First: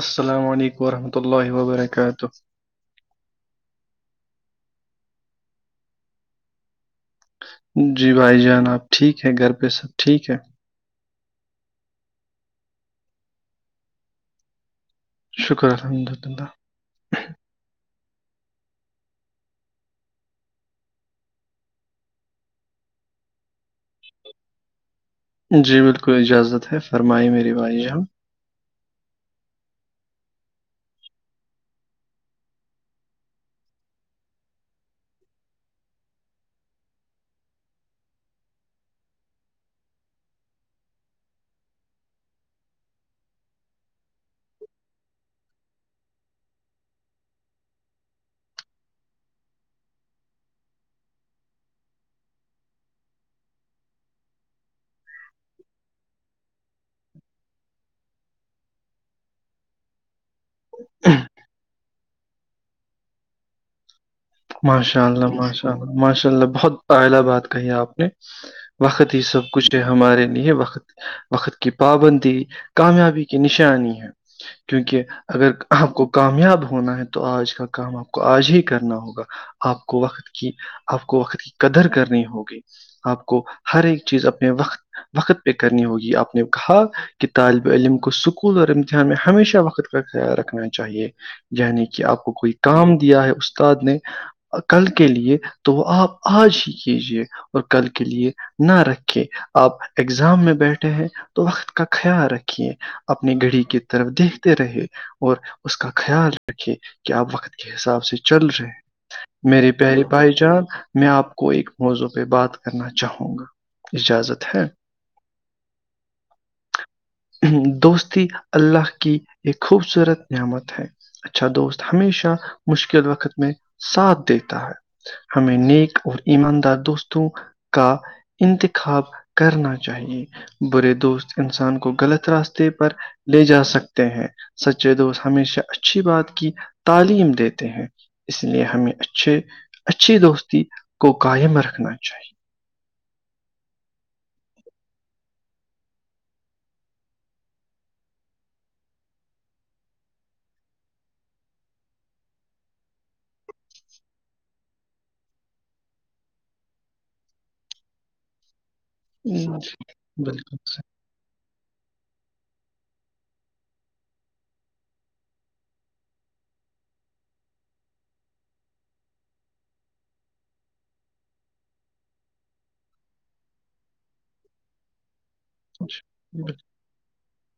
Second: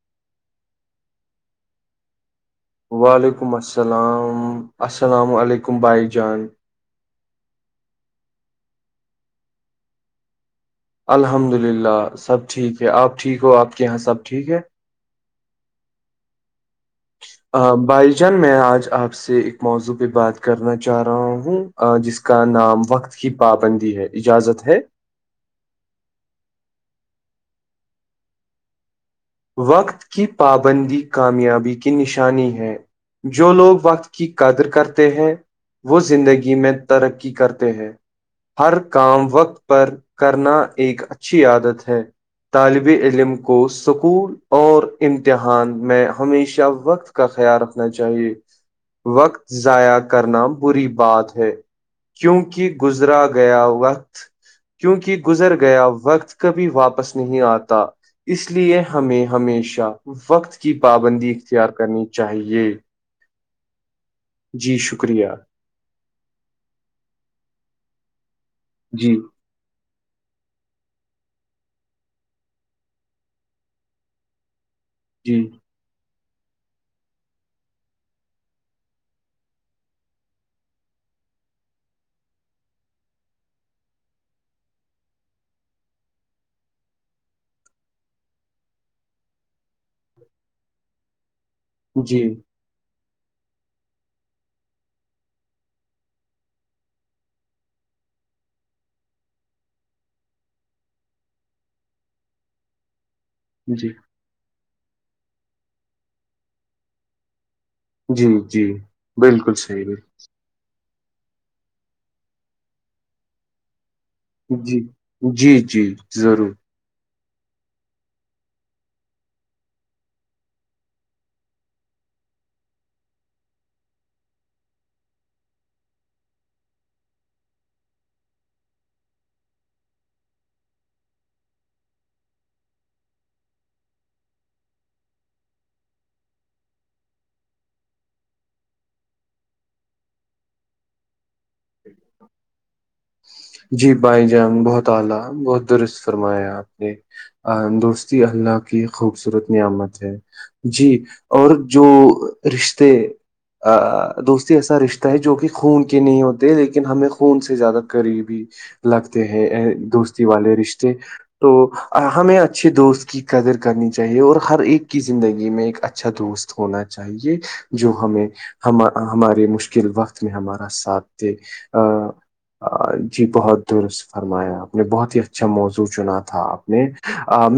السلام علیکم وورحمۃ اللہ وبرکاتہ وعلیکم السلام السلام علیکم بھائی جان جی بھائی جان آپ ٹھیک ہے گھر پہ سب ٹھیک ہے الحمد للہ سب ٹھیک ہے آپ ٹھیک ہو آپ کے یہاں سب ٹھیک ہے شکر الحمد للہ بھائی جان میں آج آپ سے ایک موضوع پہ بات کرنا چاہ رہا ہوں جس کا نام وقت کی پابندی ہے اجازت ہے جی بالکل اجازت ہے فرمائی میری بائی ہم وقت کی پابندی کامیابی کی نشانی ہے جو لوگ وقت کی قدر کرتے ہیں وہ زندگی میں ترقی کرتے ہیں ہر کام وقت پر کرنا ایک اچھی عادت ہے طالب علم کو سکول اور امتحان میں ہمیشہ وقت کا خیال رکھنا چاہیے وقت ضائع کرنا بری بات ہے کیونکہ گزرا گیا وقت کیونکہ گزر گیا وقت کبھی واپس نہیں آتا اس لیے ہمیں ہمیشہ وقت کی پابندی اختیار کرنی چاہیے [unintelligible] جی شکریہ جی کچھ ہمارے لیے وقت وقت کی پابندی کامیابی کی نشانی ہے کیونکہ جی اگر آپ کو کامیاب ہونا ہے تو آج کا کام آپ کو آج ہی کرنا ہوگا آپ کو وقت کی آپ کو وقت کی قدر کرنی ہوگی آپ کو ہر ایک چیز اپنے وقت وقت پہ کرنی ہوگی آپ نے کہا کہ طالب علم کو سکول اور امتحان میں ہمیشہ وقت کا خیال رکھنا چاہیے یعنی کہ جی آپ کو کوئی کام دیا ہے استاد نے کل کے لیے تو وہ آپ آج ہی کیجیے اور کل کے لیے نہ رکھے آپ اگزام میں بیٹھے ہیں تو وقت کا خیال رکھیے اپنی گھڑی کی جی طرف دیکھتے رہے اور اس کا خیال رکھے کہ آپ وقت کے حساب سے جی چل جی رہے بالکل میے صحیح بالکل پیاری بھائی جان میں آپ کو ایک موضوع پہ بات کرنا چاہوں گا اجازت ہے جی جی جی ضرور دوستی اللہ کی ایک خوبصورت نعمت ہے اچھا دوست ہمیشہ مشکل وقت میں ساتھ دیتا ہے ہمیں نیک اور ایماندار دوستوں کا انتخاب کرنا چاہیے برے دوست انسان کو غلط راستے پر لے جا سکتے ہیں سچے دوست ہمیشہ اچھی بات کی تعلیم دیتے ہیں اس لیے ہمیں اچھے اچھی دوستی کو قائم رکھنا چاہیے [unintelligible] ا درستی اللہ کی خوبصورت نعمت ہے جی اور جو رشتے دوستی ایسا رشتہ ہے جو کہ خون کے نہیں ہوتے لیکن ہمیں خون سے زیادہ قریبی لگتے چاہیے ہیں دوستی والے بالکل رشتے تو ہمیں اچھے دوست کی قدر کرنی چاہیے اور ہر ایک کی زندگی میں ایک اچھا دوست ہونا چاہیے جو ہمیں ہم ہمارے مشکل وقت میں ہمارا ساتھ دے ہ جی بہت درست فرمایا آپ نے بہت ہی اچھا موضوع سچ چنا تھا آپ نے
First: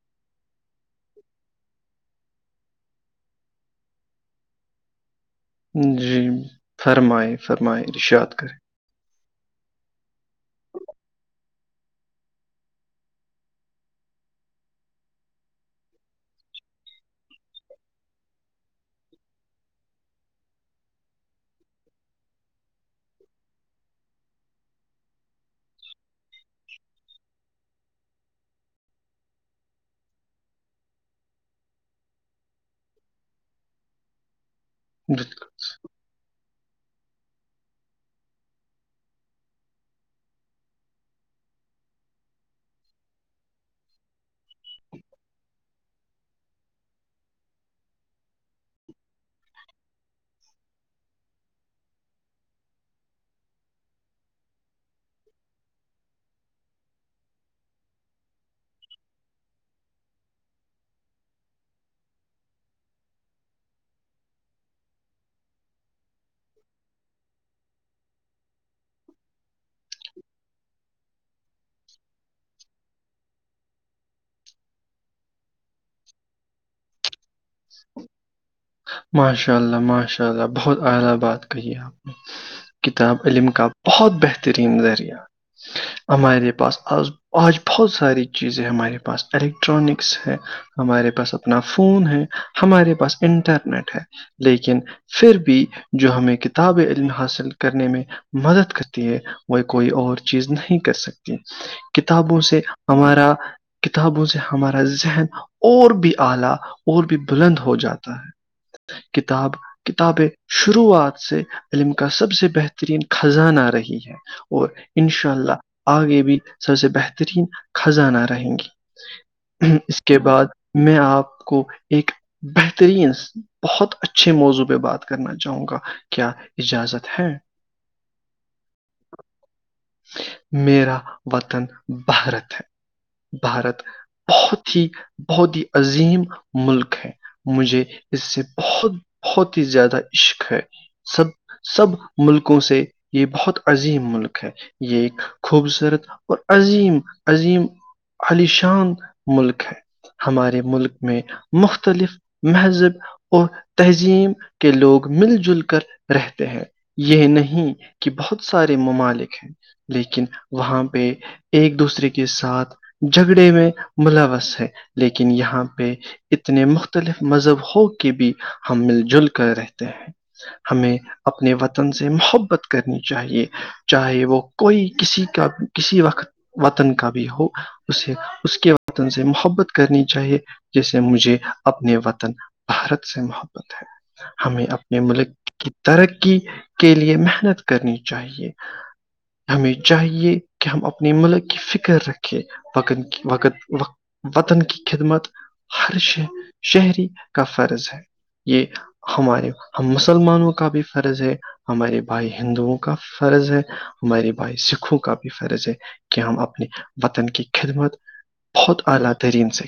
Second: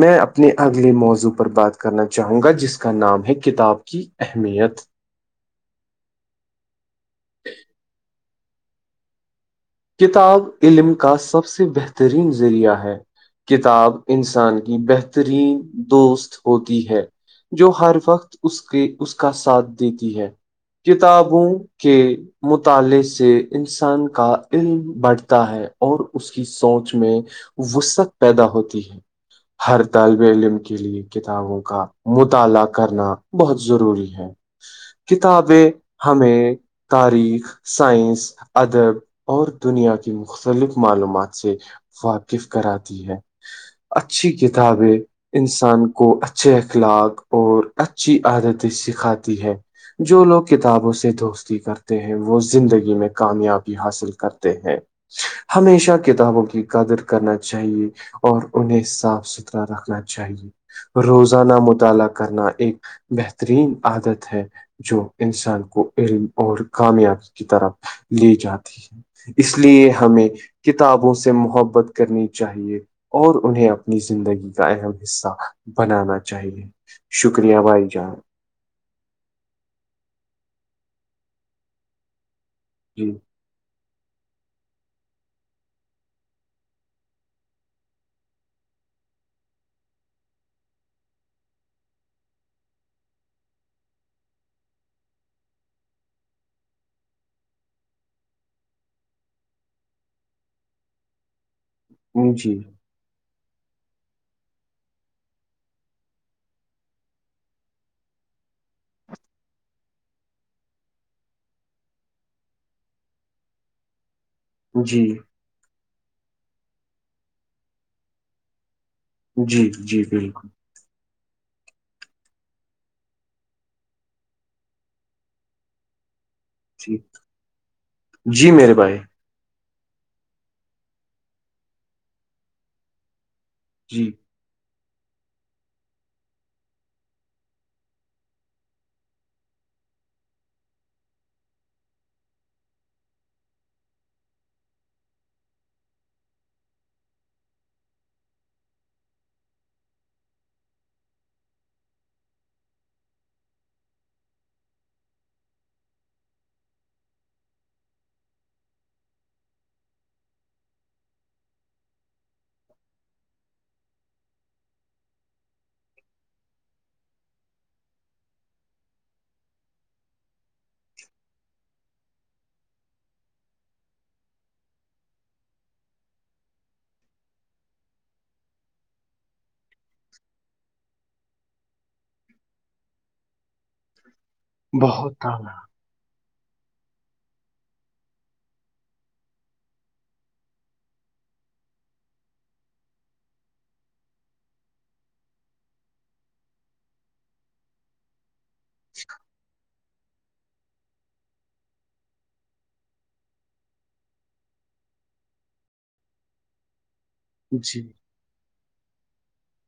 میں اپنے اگلے موضوع پر بات کرنا چاہوں گا جس کا نام ہے کتاب کی اہمیت جی فرمائیں فرمائیں ارشاط کریں کتاب علم کا سب سے بہترین ذریعہ ہے کتاب انسان کی بہترین دوست ہوتی ہے جو ہر وقت اس کے اس کا ساتھ دیتی ہے کتابوں کے مطالعے سے انسان کا علم بڑھتا ہے اور اس کی سوچ میں وست پیدا ہوتی ہے ہر طالب علم کے لیے کتابوں کا مطالعہ کرنا بہت ضروری ہے کتابیں ہمیں تاریخ سائنس ادب اور دنیا کی مختلف معلومات سے واقف کراتی ہے اچھی کتابیں انسان کو اچھے اخلاق اور اچھی عادتیں سکھاتی ہے جو لوگ کتابوں سے دوستی کرتے ہیں وہ زندگی میں کامیابی حاصل کرتے ہیں ہمیشہ کتابوں کی قدر کرنا چاہیے اور انہیں صاف جترح رکھنا چاہیے روزانہ مطالعہ کرنا ایک بہترین عادت ہے جو انسان کو علم اور کامیابی کی طرف لے جاتی ہے اس لیے ہمیں کتابوں سے محبت کرنی چاہیے اور انہیں اپنی زندگی کا اہم حصہ بنانا چاہیے شکریہ بھائی جان ماشاء اللہ ماشاء اللہ بہت اعلی بات کہی ہے آپ نے جی کتاب علم کا بہت بہترین ذریعہ ہمارے پاس آ آج بہت ساری چیزیں ہمارے پاس الیکٹرانکس ہیں ہمارے پاس اپنا فون ہے ہمارے پاس انٹرنیٹ ہے لیکن پھر بھی جو ہمیں کتاب علم حاصل کرنے میں مدد کرتی ہے وہ کوئی اور چیز نہیں کر سکتی کتابوں جی سے ہمارا کتابوں سے ہمارا ذہن اور بھی اعلی اور بھی بلند ہو جاتا کتاب کتابیں شروعات سے علم کا سب سے بہترین خزانہ آ رہی ہے اور جی انشاء اللہ آگے بھی سب سے بہترین خزانہ رہیں جی گی اس جی کے بعد بالکل میں آپ کو ایک بہتر ترین بہت اچھے موضوع پہ بات کرنا چاہوں گا کیا ج اجازت ہے جی میرے بھائی میرا وطن بھارت ہے بھارت جی بہت ہی بہت ہی عظیم ملک ہے مجھے اس سے بہت بہت ہی زیادہ عشق ہے سب سب ملکوں سے یہ بہت عظیم ملک ہے یہ ایک خوبصورت اور عظیم عظیم علیشان ملک ہے ہمارے ملک میں مختلف مہذب اور تہظیم کے لوگ مل جل کر رہتے ہیں یہ نہیں کہ بہت سارے ممالک ہیں لیکن وہاں پہ ایک دوسرے کے ساتھ جھگڑے میں ملوث ہے لیکن یہاں پہ اتنے مختلف مذہب ہو کے بھی ہم مل جل کر رہتے ہیں ہمیں اپنے وطن سے محبت کرنی چاہیے چاہے وہ کوئی کسی کا کسی وقت وطن کا بھی ہو اسے اس کے وطن سے محبت کرنی چاہیے جیسے مجھے اپنے وطن بھارت سے مہ ہمیں اپنے بہت ملک آنا کی ترقی کے لیے محنت کرنی چاہیے ہمیں چاہیے کہ ہم اپنی ملک کی فکر رکھیں وقت وقت وطن کی خدمت ہر ش شہری کا فرض ہے یہ ہمارے ہم مسلمانوں کا بھی فرض ہے ہمارے بھائی ہندوؤں کا فرض ہے ہمے بھائی سکھوں کا بھی فرض ہے کہ ہم اپنے وطن کی جی خدمت بہت اعلی ترین سے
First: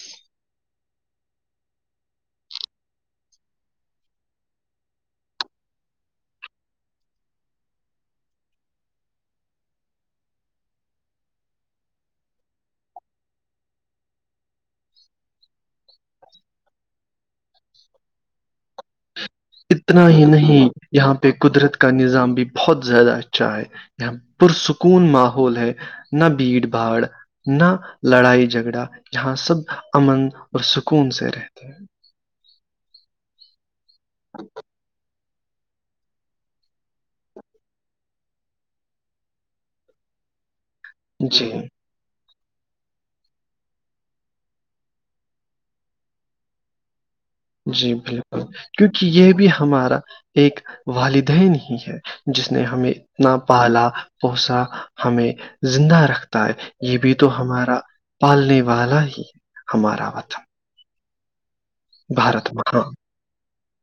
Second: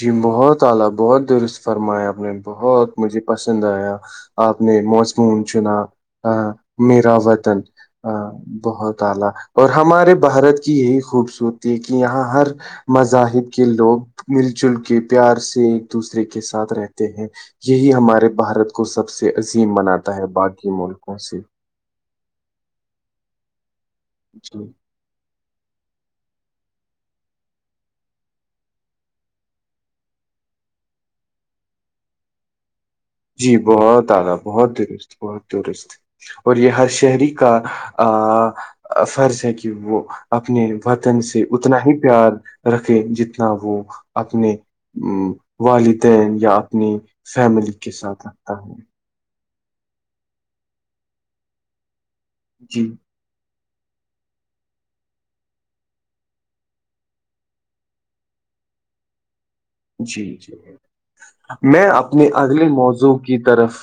جی بہت اعلی بہت درست فرمایا آپ نے بہت مجھے پسند آیا آپ نے موسمون چنا میرا وطن ا بہت اعلی اور ہمارے بھارت کی یہی خوبصورتی ہے کہ یہاں ہر مذاہب کے لوگ مل جل کے پیار سے ایک دوسرے کے ساتھ رہتے ہیں یہی ہمارے بھارت کو سب سے عظیم اتنا بناتا ہی ہے نہیں باقی یہاں ملکوں پہ سے قدرت کا نظام بھی بہت زیادہ اچھا ہے یہاں جی پرسکون ماحول ہے نہ بھیڑ بھاڑ نہ لڑائی جھگڑا یہاں سب امن اور سکون سے رہتے ہیں جی بہت آعدا بہت درست بہت درست اور یہ ہر شہری کا فرض ہے کہ وہ اپنے وطن ہیں سے جی اتنا ہی پیار رکھے جتنا وہ اپنے والدین یا اپنی فیم جی بالکل کیونکہ یہ بھی ہمارا ایک والدین ہی ہے جس نے جی ہمیں اپنا پالا پوسا ہمیں زندہ رکھتا ہے یہ بھی تو ہمارا پالنے والا ہی ہمارا جی وطن جی میں اپنے بھارت اگلے ماں موضوع کی طرف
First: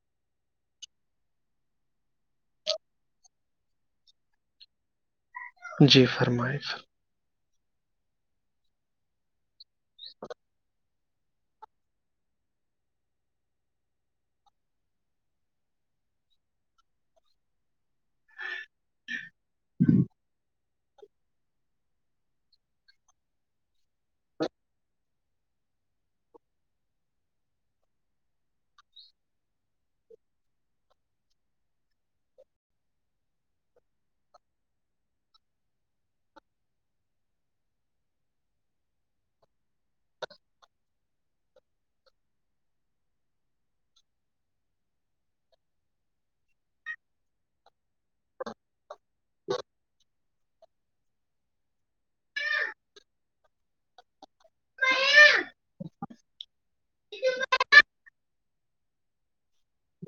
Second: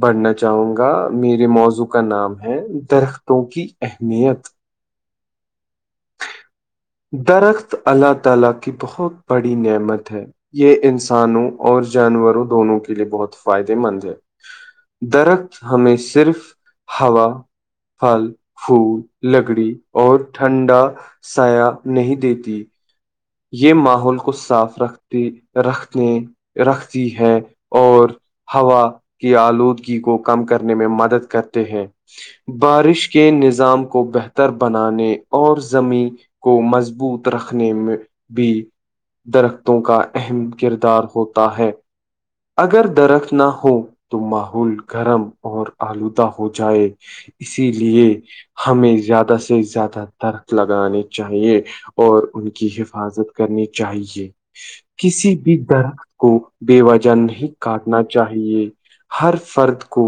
بڑھنا چاہوں گا میرے موضوع کا نام ہے درختوں کی اہمیت جی فرمائش درخت اللہ تعالی کی بہت بڑی نعمت ہے یہ انسانوں اور جانوروں دونوں کے لیے بہت فائدے مند ہے درخت ہمیں صرف ہوا پھل پھول لکڑی اور ٹھنڈا سایا نہیں دیتی یہ ماحول کو صاف رکھتے رکھنے رکھتی ہے اور ہوا کی آلودگی کو کم کرنے میں مدد کرتے ہیں بارش کے نظام کو بہتر بنانے اور زمیں کو مضبوط رکھنے میں بھی درختوں کا اہم کردار ہوتا ہے اگر درخت نہ ہو تو ماحول گرم اور آلودہ ہو جائے اسی لیے ہمیں زیادہ سے زیادہ ترک لگانے چاہیے اور ان کی حفظ حفاظت کرنی چاہیے کسی بھی درخت کو بے وجہ نہیں کاٹنا چاہیے ہر فرد کو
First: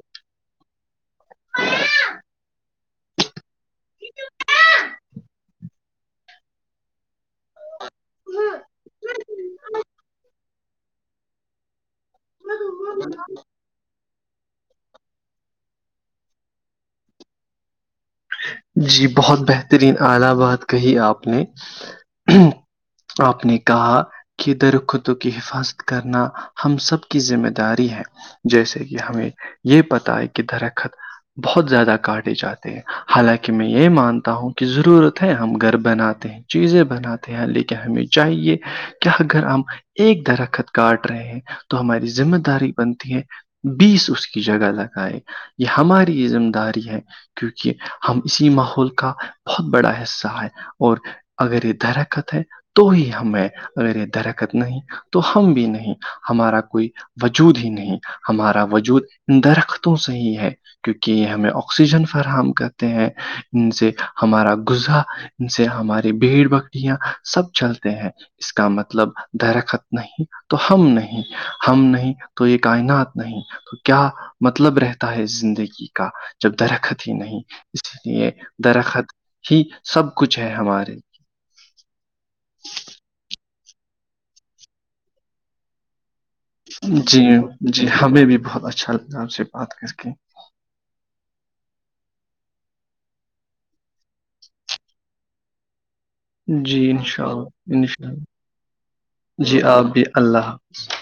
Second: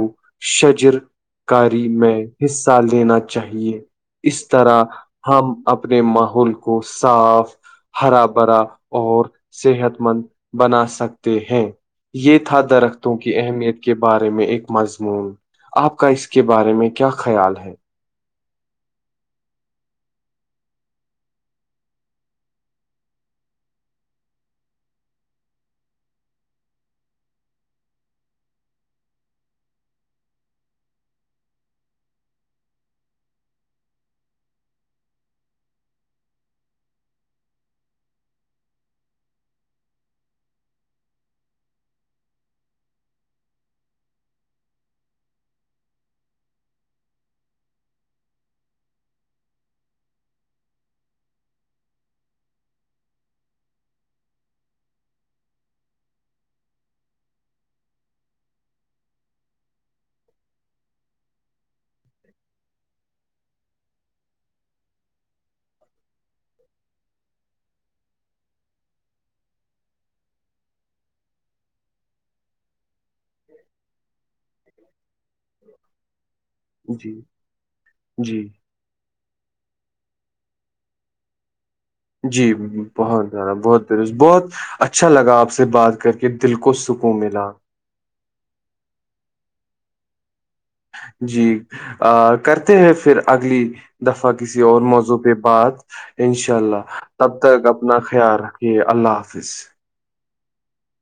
شجر کاری میں حصہ لینا چاہیے اس طرح ہم اپنے ماحول کو صاف ہرا بھرا اور صحت مند بنا سکتے ہیں یہ تھا درختوں کی اہمیت کے بارے میں ایک مضمون آپ کا اس کے بارے میں کیا خیال ہے جی بہت بہترین اعلا بات کہی آپ نے آپ نے کہا کی درختوں کی حفاظت کرنا ہم سب کی ذمہ داری ہے جیسے کہ ہمیں یہ پتا ہے کہ درخت بہت زیادہ کاٹے جاتے ہیں حالانکہ میں یہ مانتا ہوں کہ ضرورت ہے ہم گھر بناتے ہیں چیزیں بناتے ہیں لیکن ہمیں چاہیے کہ اگر ہم ایک درخت کاٹ رہے ہیں تو ہماری ذمہ داری بنتی ہے بیس اس کی جگہ لگائے یہ ہماری ذمہ داری ہے کیونکہ ہم اسی ماحول کا بہت بڑا حصہ ہے اور اگر یہ درخت ہے تو ہی ہمیں اگر یہ درخت نہیں تو ہم بھی نہیں ہمارا کوئی وجود ہی نہیں ہمارا وجود درختوں سے ہی ہے کیونکہ یہ ہمیں آکسیجن فراہم کرتے ہیں ان سے ہمارا غذا ان سے ہماری بھیڑ بکریاں سب چلتے ہیں اس کا مطلب درخت نہیں تو ہم نہیں ہم نہیں تو یہ کائنات نہیں تو کیا مطلب رہتا ہے زندگی کا جب درخت ہی جی نہیں اس لیے جی درخت ہی سب کچھ ہے ہمارے جی بہت زیادہ بہت درست بہت اچھا لگا آپ سے بات کر کے دل کو سکون جی ملا جی ہمیں بھی بہت اچھا لگتا آپ سے بات کر کے جی کرتے ہیں پھر اگلی دفعہ کسی اور موضوع پہ بات انشاء جی، اللہ تب انشاءاللہ، تک اپنا خیال رکھیے اللہ حافظ ابی اللہ ج